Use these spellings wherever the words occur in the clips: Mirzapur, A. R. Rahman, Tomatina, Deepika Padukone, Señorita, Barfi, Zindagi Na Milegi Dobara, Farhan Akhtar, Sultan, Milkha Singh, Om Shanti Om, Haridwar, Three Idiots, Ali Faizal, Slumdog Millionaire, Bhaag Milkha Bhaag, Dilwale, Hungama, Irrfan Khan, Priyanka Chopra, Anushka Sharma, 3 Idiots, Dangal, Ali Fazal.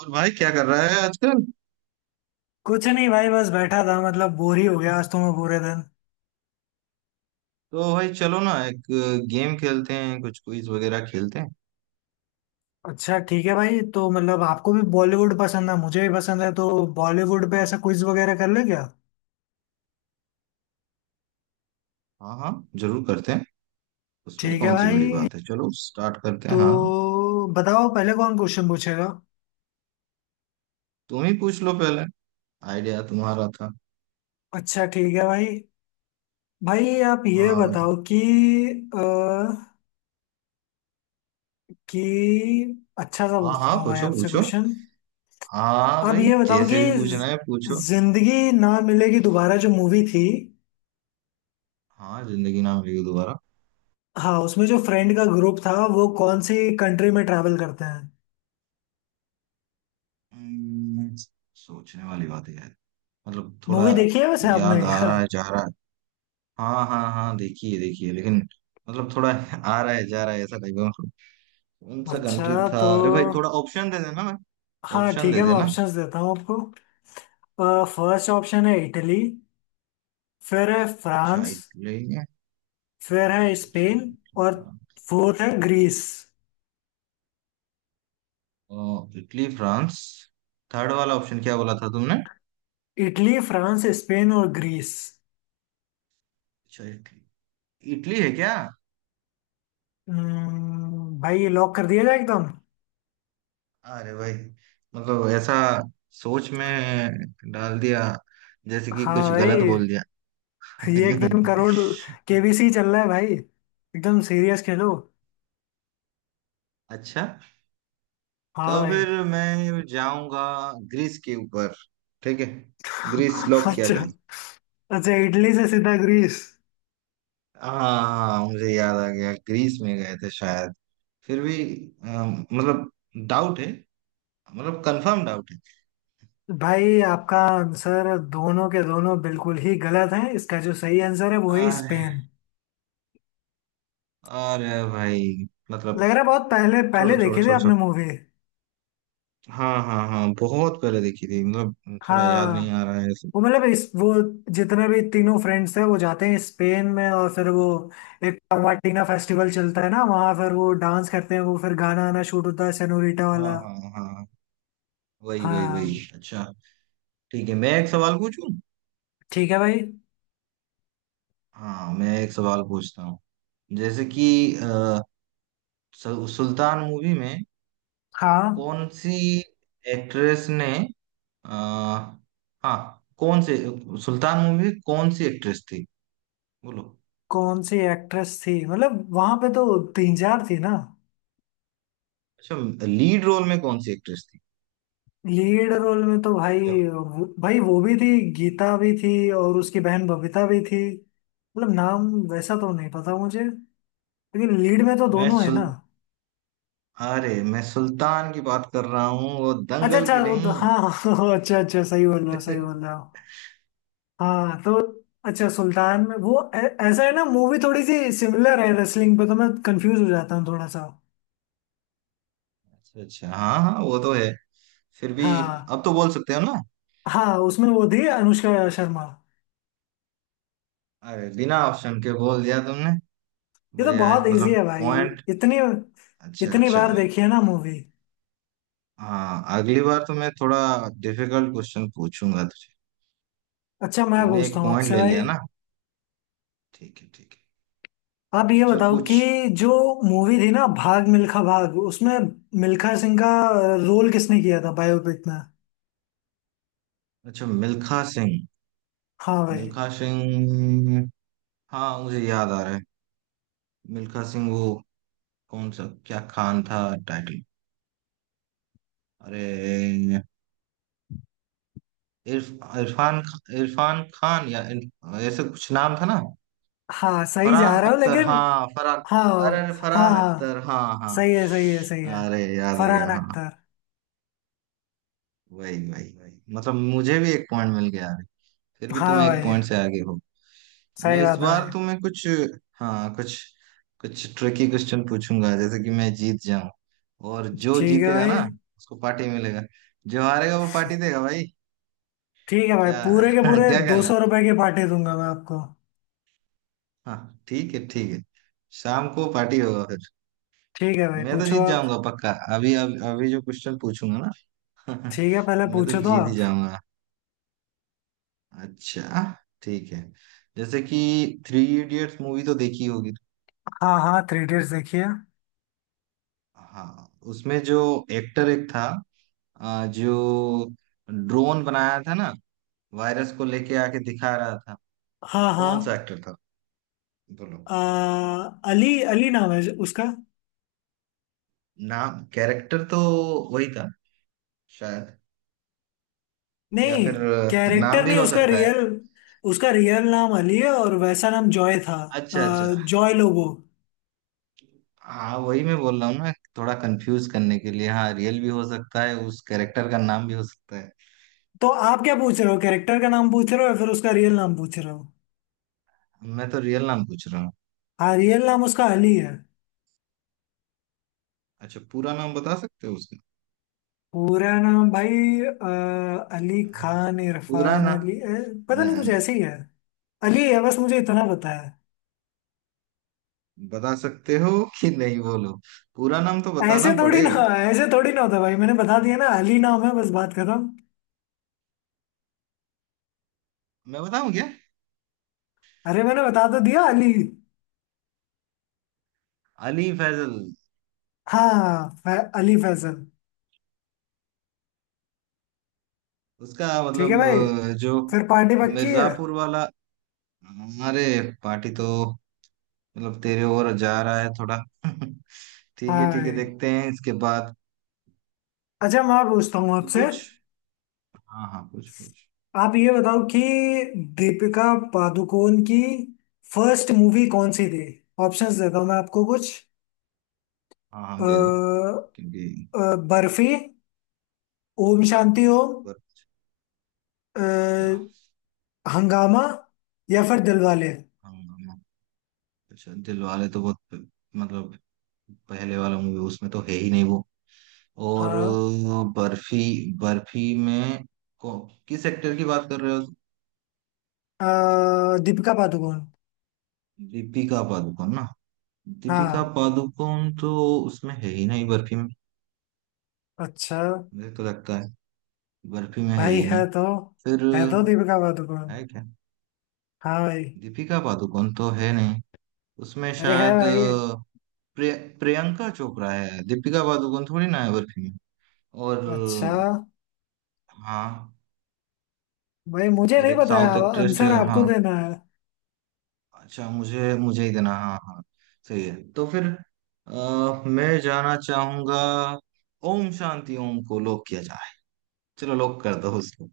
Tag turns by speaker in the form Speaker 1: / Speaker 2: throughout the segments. Speaker 1: और भाई क्या कर रहा है आजकल?
Speaker 2: कुछ नहीं भाई। बस बैठा था मतलब बोर ही हो गया आज तो मैं पूरे दिन।
Speaker 1: तो भाई चलो ना एक गेम खेलते हैं, कुछ क्विज वगैरह खेलते हैं।
Speaker 2: अच्छा ठीक है भाई। तो मतलब आपको भी बॉलीवुड पसंद है, मुझे भी पसंद है, तो बॉलीवुड पे ऐसा क्विज वगैरह कर ले क्या।
Speaker 1: हाँ हाँ, जरूर करते हैं। उसमें
Speaker 2: ठीक है
Speaker 1: कौन सी
Speaker 2: भाई।
Speaker 1: बड़ी बात है, चलो स्टार्ट करते हैं।
Speaker 2: तो
Speaker 1: हाँ।
Speaker 2: बताओ पहले कौन क्वेश्चन पूछेगा।
Speaker 1: तुम ही पूछ लो पहले, आइडिया तुम्हारा था।
Speaker 2: अच्छा ठीक है भाई। भाई आप ये
Speaker 1: हाँ भाई।
Speaker 2: बताओ कि, अ, कि अच्छा सा
Speaker 1: हाँ हाँ,
Speaker 2: पूछता हूँ भाई
Speaker 1: पूछो
Speaker 2: आपसे
Speaker 1: पूछो।
Speaker 2: क्वेश्चन।
Speaker 1: हाँ
Speaker 2: आप
Speaker 1: भाई,
Speaker 2: ये बताओ कि
Speaker 1: जैसे भी पूछना है पूछो।
Speaker 2: जिंदगी ना मिलेगी दोबारा जो मूवी थी,
Speaker 1: हाँ, जिंदगी ना मिलेगी दोबारा।
Speaker 2: हाँ, उसमें जो फ्रेंड का ग्रुप था वो कौन सी कंट्री में ट्रैवल करते हैं।
Speaker 1: हम्म, सोचने वाली बात है यार। मतलब थोड़ा
Speaker 2: मूवी देखी है वैसे आपने
Speaker 1: याद आ
Speaker 2: क्या।
Speaker 1: रहा है जा रहा है। हाँ हाँ हाँ, देखिए देखिए, लेकिन मतलब थोड़ा आ रहा है जा रहा है ऐसा टाइप। कौन सा कंट्री
Speaker 2: अच्छा
Speaker 1: था,
Speaker 2: तो
Speaker 1: अरे भाई थोड़ा ऑप्शन दे देना। मैं
Speaker 2: हाँ
Speaker 1: ऑप्शन
Speaker 2: ठीक
Speaker 1: दे
Speaker 2: है, मैं
Speaker 1: देना।
Speaker 2: ऑप्शंस देता हूँ आपको। फर्स्ट ऑप्शन है इटली। फिर है
Speaker 1: अच्छा
Speaker 2: फ्रांस।
Speaker 1: इटली है,
Speaker 2: फिर है
Speaker 1: फ्रांस, अच्छा।
Speaker 2: स्पेन।
Speaker 1: इटली
Speaker 2: और
Speaker 1: फ्रांस।
Speaker 2: फोर्थ है ग्रीस।
Speaker 1: Italy France. थर्ड वाला ऑप्शन क्या बोला था तुमने?
Speaker 2: इटली, फ्रांस, स्पेन और ग्रीस।
Speaker 1: अच्छा इटली। इटली है क्या?
Speaker 2: भाई लॉक कर दिया जाए एकदम।
Speaker 1: अरे भाई मतलब ऐसा सोच में डाल दिया जैसे कि
Speaker 2: हाँ
Speaker 1: कुछ
Speaker 2: भाई।
Speaker 1: गलत बोल दिया।
Speaker 2: ये एकदम करोड़ केबीसी चल रहा है भाई, एकदम सीरियस खेलो।
Speaker 1: अच्छा,
Speaker 2: हाँ
Speaker 1: तो
Speaker 2: भाई।
Speaker 1: फिर मैं जाऊंगा ग्रीस के ऊपर। ठीक है। ग्रीस लॉक किया
Speaker 2: अच्छा।
Speaker 1: जाए।
Speaker 2: अच्छा, इटली से सीधा ग्रीस।
Speaker 1: हाँ, मुझे याद आ गया, ग्रीस में गए थे शायद। फिर भी मतलब डाउट है। मतलब कंफर्म डाउट है।
Speaker 2: भाई आपका आंसर दोनों के दोनों बिल्कुल ही गलत है। इसका जो सही आंसर है वो है
Speaker 1: अरे।
Speaker 2: स्पेन।
Speaker 1: अरे भाई मतलब।
Speaker 2: लग रहा है बहुत पहले पहले
Speaker 1: छोड़ो छोड़ो
Speaker 2: देखी थी
Speaker 1: छोड़ो
Speaker 2: आपने
Speaker 1: छोड़ो।
Speaker 2: मूवी।
Speaker 1: हाँ हाँ हाँ, बहुत पहले देखी थी, मतलब थोड़ा याद नहीं
Speaker 2: हाँ,
Speaker 1: आ रहा है ऐसे।
Speaker 2: वो मतलब इस, वो जितने भी तीनों फ्रेंड्स हैं वो जाते हैं स्पेन में, और फिर वो एक टमाटीना फेस्टिवल चलता है ना वहाँ। फिर वो डांस करते हैं। वो फिर गाना आना शूट होता है सेनोरिटा
Speaker 1: हाँ
Speaker 2: वाला।
Speaker 1: हाँ हाँ, वही वही वही,
Speaker 2: हाँ
Speaker 1: अच्छा। ठीक है, मैं एक सवाल पूछूं।
Speaker 2: ठीक है भाई।
Speaker 1: हाँ, मैं एक सवाल पूछता हूँ। जैसे कि अ, सुल्तान मूवी में
Speaker 2: हाँ,
Speaker 1: कौन सी एक्ट्रेस ने आ, हाँ कौन से, सुल्तान मूवी में कौन सी एक्ट्रेस थी? बोलो।
Speaker 2: कौन सी एक्ट्रेस थी मतलब वहां पे तो तीन चार थी ना।
Speaker 1: अच्छा, लीड रोल में कौन सी एक्ट्रेस थी?
Speaker 2: लीड रोल में तो भाई,
Speaker 1: क्या बात?
Speaker 2: भाई वो भी थी, गीता भी थी और उसकी बहन बबीता भी थी। मतलब नाम वैसा तो नहीं पता मुझे, लेकिन लीड में तो
Speaker 1: मैं
Speaker 2: दोनों है
Speaker 1: सुल
Speaker 2: ना।
Speaker 1: अरे मैं सुल्तान की बात कर रहा हूँ, वो
Speaker 2: अच्छा
Speaker 1: दंगल
Speaker 2: अच्छा,
Speaker 1: की नहीं।
Speaker 2: हाँ। हाँ, हाँ, अच्छा अच्छा, सही बोल रहे हो सही बोल रहे हो।
Speaker 1: अच्छा
Speaker 2: हाँ तो अच्छा, सुल्तान में वो ऐसा है ना, मूवी थोड़ी सी सिमिलर है रेसलिंग पे, तो मैं कंफ्यूज हो जाता हूँ थोड़ा सा।
Speaker 1: अच्छा। हाँ हाँ, वो तो है। फिर भी
Speaker 2: हाँ
Speaker 1: अब तो बोल सकते हो ना।
Speaker 2: हाँ, उसमें वो थी अनुष्का शर्मा।
Speaker 1: अरे, बिना ऑप्शन के बोल दिया तुमने।
Speaker 2: ये तो
Speaker 1: बढ़िया
Speaker 2: बहुत
Speaker 1: है,
Speaker 2: इजी
Speaker 1: मतलब
Speaker 2: है भाई।
Speaker 1: पॉइंट।
Speaker 2: इतनी
Speaker 1: अच्छा
Speaker 2: इतनी
Speaker 1: अच्छा।
Speaker 2: बार देखी है ना मूवी।
Speaker 1: हाँ, अगली बार तो मैं थोड़ा डिफिकल्ट क्वेश्चन पूछूंगा तुझे।
Speaker 2: अच्छा, मैं
Speaker 1: तूने
Speaker 2: पूछता
Speaker 1: एक
Speaker 2: हूँ
Speaker 1: पॉइंट
Speaker 2: आपसे
Speaker 1: ले
Speaker 2: भाई।
Speaker 1: लिया ना। ठीक है ठीक है।
Speaker 2: आप ये
Speaker 1: चल
Speaker 2: बताओ
Speaker 1: पूछ।
Speaker 2: कि जो मूवी थी ना भाग मिल्खा भाग, उसमें मिल्खा सिंह का रोल किसने किया था बायोपिक में।
Speaker 1: अच्छा, मिल्खा सिंह।
Speaker 2: हाँ भाई।
Speaker 1: मिल्खा सिंह। हाँ, मुझे याद आ रहा है। मिल्खा सिंह वो कौन सा, क्या खान था, टाइटल। अरे, इरफान खान या ऐसे कुछ नाम था ना।
Speaker 2: हाँ सही जा
Speaker 1: फरहान
Speaker 2: रहा हूँ
Speaker 1: अख्तर,
Speaker 2: लेकिन।
Speaker 1: हाँ फरहान।
Speaker 2: हाँ
Speaker 1: अरे अरे,
Speaker 2: हाँ
Speaker 1: फरहान
Speaker 2: हाँ,
Speaker 1: अख्तर, हाँ हाँ।
Speaker 2: सही है सही है सही है।
Speaker 1: अरे याद आ गया,
Speaker 2: फरहान
Speaker 1: हाँ।
Speaker 2: अख्तर।
Speaker 1: वही वही वही, मतलब मुझे भी एक पॉइंट मिल गया, अरे। फिर भी
Speaker 2: हाँ
Speaker 1: तुम एक
Speaker 2: भाई,
Speaker 1: पॉइंट से आगे हो। मैं
Speaker 2: सही
Speaker 1: इस
Speaker 2: बात है
Speaker 1: बार
Speaker 2: भाई।
Speaker 1: तुम्हें कुछ, हाँ कुछ कुछ ट्रिकी क्वेश्चन पूछूंगा, जैसे कि मैं जीत जाऊं। और जो
Speaker 2: ठीक है
Speaker 1: जीतेगा
Speaker 2: भाई।
Speaker 1: ना, उसको पार्टी मिलेगा, जो हारेगा वो पार्टी देगा भाई।
Speaker 2: ठीक है भाई,
Speaker 1: क्या!
Speaker 2: पूरे के पूरे
Speaker 1: क्या
Speaker 2: दो
Speaker 1: कहना है।
Speaker 2: सौ रुपए के पार्टी दूंगा मैं आपको।
Speaker 1: हाँ ठीक है ठीक है। शाम को पार्टी होगा फिर।
Speaker 2: ठीक है भाई
Speaker 1: मैं तो
Speaker 2: पूछो
Speaker 1: जीत
Speaker 2: आप।
Speaker 1: जाऊंगा पक्का। अभी अभी, अभी जो क्वेश्चन पूछूंगा ना
Speaker 2: ठीक है पहले
Speaker 1: मैं तो
Speaker 2: पूछो तो
Speaker 1: जीत ही
Speaker 2: आप।
Speaker 1: जाऊंगा। अच्छा ठीक है। जैसे कि थ्री इडियट्स मूवी तो देखी होगी।
Speaker 2: हाँ हाँ, थ्री इडियट्स देखिए।
Speaker 1: हाँ, उसमें जो एक्टर एक था, जो ड्रोन बनाया था ना, वायरस को लेके आके दिखा रहा था,
Speaker 2: हाँ हाँ।
Speaker 1: कौन सा एक्टर था? बोलो।
Speaker 2: आ, अली अली नाम है उसका।
Speaker 1: नाम कैरेक्टर तो वही था शायद, या
Speaker 2: नहीं,
Speaker 1: फिर नाम
Speaker 2: कैरेक्टर
Speaker 1: भी
Speaker 2: नहीं
Speaker 1: हो
Speaker 2: उसका
Speaker 1: सकता है।
Speaker 2: रियल। उसका रियल नाम अली है और वैसा नाम जॉय था।
Speaker 1: अच्छा अच्छा।
Speaker 2: जॉय लोबो।
Speaker 1: हाँ वही मैं बोल रहा हूँ, मैं थोड़ा कंफ्यूज करने के लिए। हाँ, रियल भी हो सकता है, उस कैरेक्टर का नाम भी हो सकता है।
Speaker 2: तो आप क्या पूछ रहे हो, कैरेक्टर का नाम पूछ रहे हो या फिर उसका रियल नाम पूछ रहे हो।
Speaker 1: मैं तो रियल नाम पूछ रहा हूँ।
Speaker 2: हाँ, रियल नाम उसका अली है।
Speaker 1: अच्छा, पूरा नाम बता सकते हो उसका?
Speaker 2: पूरा नाम भाई। आ, अली खान,
Speaker 1: पूरा
Speaker 2: इरफान
Speaker 1: नाम
Speaker 2: अली, पता नहीं कुछ
Speaker 1: न-
Speaker 2: ऐसे ही है। अली है, बस मुझे इतना पता है।
Speaker 1: बता सकते हो कि नहीं, बोलो। पूरा नाम तो
Speaker 2: ऐसे
Speaker 1: बताना
Speaker 2: थोड़ी ना
Speaker 1: पड़ेगा।
Speaker 2: ऐसे थोड़ी ना होता भाई, मैंने बता दिया ना अली नाम है, बस बात खत्म।
Speaker 1: मैं बताऊं क्या?
Speaker 2: अरे मैंने बता तो दिया अली।
Speaker 1: अली फैजल।
Speaker 2: हाँ, अली फैजल।
Speaker 1: उसका
Speaker 2: ठीक है
Speaker 1: मतलब
Speaker 2: भाई,
Speaker 1: जो
Speaker 2: फिर पार्टी पक्की है।
Speaker 1: मिर्जापुर वाला। अरे, पार्टी तो मतलब तेरे ओर जा रहा है थोड़ा। ठीक है
Speaker 2: हाँ
Speaker 1: ठीक है,
Speaker 2: भाई।
Speaker 1: देखते हैं इसके बाद।
Speaker 2: अच्छा, मैं पूछता हूँ
Speaker 1: तो
Speaker 2: आपसे।
Speaker 1: कुछ, हाँ हाँ, कुछ कुछ।
Speaker 2: आप ये बताओ कि दीपिका पादुकोण की फर्स्ट मूवी कौन सी थी। ऑप्शंस देता हूँ मैं आपको कुछ।
Speaker 1: हाँ, हम दे दो
Speaker 2: अ,
Speaker 1: क्योंकि।
Speaker 2: बर्फी, ओम शांति ओम,
Speaker 1: अच्छा,
Speaker 2: अ, हंगामा या फिर दिलवाले।
Speaker 1: हाँ, हाँ, अच्छा, दिल वाले तो बहुत मतलब पहले वाला मूवी, उसमें तो है ही नहीं वो। और
Speaker 2: हाँ,
Speaker 1: बर्फी। बर्फी में को, किस एक्टर की बात कर रहे हो?
Speaker 2: दीपिका पादुकोण।
Speaker 1: दीपिका पादुकोण ना। दीपिका
Speaker 2: हाँ,
Speaker 1: पादुकोण तो उसमें है ही नहीं, बर्फी में।
Speaker 2: अच्छा
Speaker 1: मुझे तो लगता है बर्फी में है
Speaker 2: भाई।
Speaker 1: ही
Speaker 2: है
Speaker 1: नहीं।
Speaker 2: तो
Speaker 1: फिर
Speaker 2: है तो दीपिका पादुकोण।
Speaker 1: है क्या?
Speaker 2: हाँ भाई।
Speaker 1: दीपिका पादुकोण तो है नहीं। उसमें
Speaker 2: अरे, है
Speaker 1: शायद
Speaker 2: भाई।
Speaker 1: प्रिय, प्रियंका चोपड़ा है, दीपिका पादुकोण थोड़ी ना है बर्फी में।
Speaker 2: अच्छा
Speaker 1: और हाँ।
Speaker 2: भाई, मुझे
Speaker 1: और
Speaker 2: नहीं
Speaker 1: एक
Speaker 2: पता है,
Speaker 1: साउथ एक्ट्रेस
Speaker 2: आंसर
Speaker 1: है।
Speaker 2: आपको
Speaker 1: हाँ।
Speaker 2: देना है।
Speaker 1: अच्छा, मुझे मुझे ही देना, हाँ हाँ। सही है, तो फिर मैं जाना चाहूंगा, ओम शांति ओम को लॉक किया जाए। चलो लॉक कर दो उसको।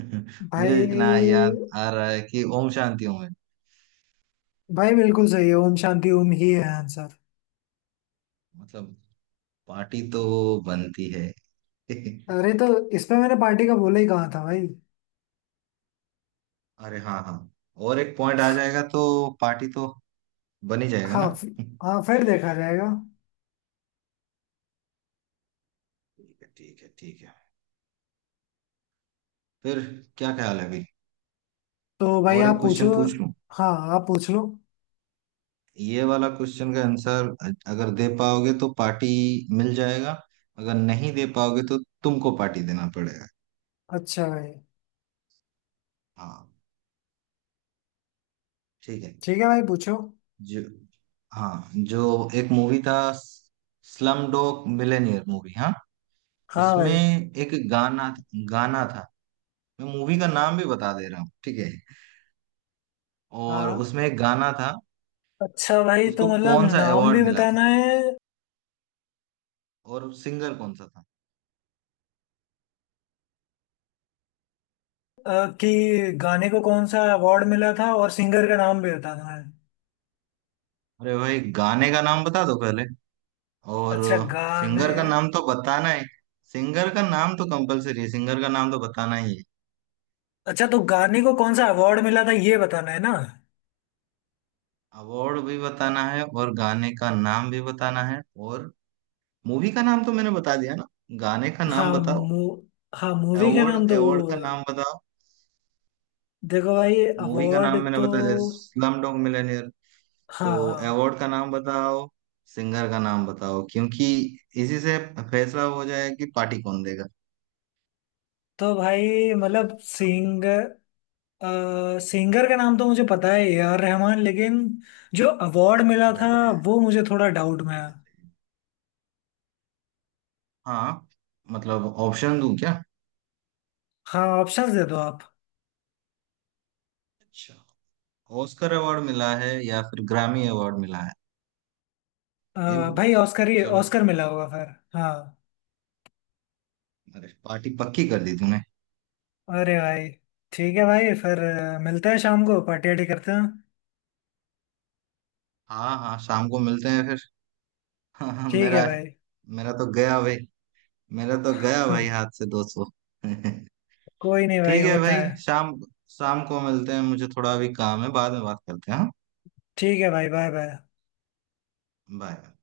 Speaker 1: मुझे
Speaker 2: भाई
Speaker 1: जितना याद आ रहा है कि ओम शांति ओम है।
Speaker 2: भाई, बिल्कुल सही है, ओम शांति ओम ही है आंसर।
Speaker 1: मतलब पार्टी तो बनती है।
Speaker 2: अरे तो इसमें मैंने पार्टी का बोला ही कहा था भाई।
Speaker 1: अरे हाँ हाँ। और एक पॉइंट आ जाएगा तो पार्टी तो बन ही जाएगा ना।
Speaker 2: हाँ हाँ फिर देखा जाएगा।
Speaker 1: ठीक है ठीक है ठीक है। फिर क्या ख्याल है अभी?
Speaker 2: तो भाई
Speaker 1: और
Speaker 2: आप
Speaker 1: एक
Speaker 2: पूछो।
Speaker 1: क्वेश्चन पूछ लूं।
Speaker 2: हाँ, आप पूछ लो।
Speaker 1: ये वाला क्वेश्चन का आंसर अगर दे पाओगे तो पार्टी मिल जाएगा, अगर नहीं दे पाओगे तो तुमको पार्टी देना पड़ेगा।
Speaker 2: अच्छा भाई।
Speaker 1: हाँ ठीक है।
Speaker 2: ठीक है भाई पूछो।
Speaker 1: जो हाँ, जो एक मूवी था स्लम डॉग मिलेनियर मूवी, हाँ,
Speaker 2: हाँ
Speaker 1: उसमें
Speaker 2: भाई।
Speaker 1: एक गाना गाना था। मैं मूवी का नाम भी बता दे रहा हूँ, ठीक है, और उसमें एक
Speaker 2: हाँ।
Speaker 1: गाना था, उसको कौन सा अवार्ड मिला था और सिंगर कौन सा था?
Speaker 2: अच्छा भाई, तो मतलब नाम भी बताना है, कि गाने को कौन सा अवार्ड मिला था और सिंगर का नाम भी बताना है।
Speaker 1: अरे भाई गाने का नाम बता दो पहले, और
Speaker 2: अच्छा गाने।
Speaker 1: सिंगर का नाम तो बताना है, सिंगर का नाम तो कंपलसरी है, सिंगर का नाम तो बताना ही है।
Speaker 2: अच्छा तो गाने को कौन सा अवार्ड मिला था ये बताना है ना।
Speaker 1: अवार्ड भी बताना है और गाने का नाम भी बताना है, और मूवी का नाम तो मैंने बता दिया ना। गाने का नाम
Speaker 2: हाँ
Speaker 1: बताओ।
Speaker 2: मू हाँ मूवी का नाम
Speaker 1: अवार्ड
Speaker 2: तो
Speaker 1: अवार्ड का
Speaker 2: वो।
Speaker 1: नाम बताओ।
Speaker 2: देखो भाई,
Speaker 1: मूवी का
Speaker 2: अवार्ड
Speaker 1: नाम मैंने
Speaker 2: तो।
Speaker 1: बता दिया, स्लम डॉग मिलियनेयर,
Speaker 2: हाँ
Speaker 1: तो
Speaker 2: हाँ।
Speaker 1: अवार्ड का नाम बताओ, सिंगर का नाम बताओ, क्योंकि इसी से फैसला हो जाएगा कि पार्टी कौन देगा।
Speaker 2: तो भाई मतलब
Speaker 1: बताओ, बताओ।
Speaker 2: सिंगर सिंगर का नाम तो मुझे पता है ए आर रहमान, लेकिन जो अवार्ड मिला
Speaker 1: अरे भाई
Speaker 2: था
Speaker 1: बढ़िया है।
Speaker 2: वो मुझे थोड़ा डाउट में
Speaker 1: सही
Speaker 2: है।
Speaker 1: है, सही है। हाँ, मतलब ऑप्शन दूं क्या?
Speaker 2: हाँ, ऑप्शंस दे दो आप।
Speaker 1: अच्छा, ऑस्कर अवार्ड मिला है या फिर ग्रामी अवार्ड मिला है,
Speaker 2: अ,
Speaker 1: ये बोलो।
Speaker 2: भाई, ऑस्कर ही
Speaker 1: चलो,
Speaker 2: ऑस्कर मिला होगा फिर हाँ।
Speaker 1: अरे पार्टी पक्की कर दी तूने।
Speaker 2: अरे भाई। ठीक है भाई, फिर मिलते हैं शाम को, पार्टी वार्टी करते हैं।
Speaker 1: हाँ हाँ, शाम को मिलते हैं फिर। हाँ हाँ,
Speaker 2: ठीक है
Speaker 1: मेरा
Speaker 2: भाई।
Speaker 1: मेरा तो गया भाई, मेरा तो गया भाई हाथ से 200। ठीक
Speaker 2: कोई नहीं भाई,
Speaker 1: है
Speaker 2: होता
Speaker 1: भाई,
Speaker 2: है।
Speaker 1: शाम शाम को मिलते हैं, मुझे थोड़ा अभी काम है, बाद में बात करते हैं, हाँ।
Speaker 2: ठीक है भाई, बाय बाय।
Speaker 1: बाय।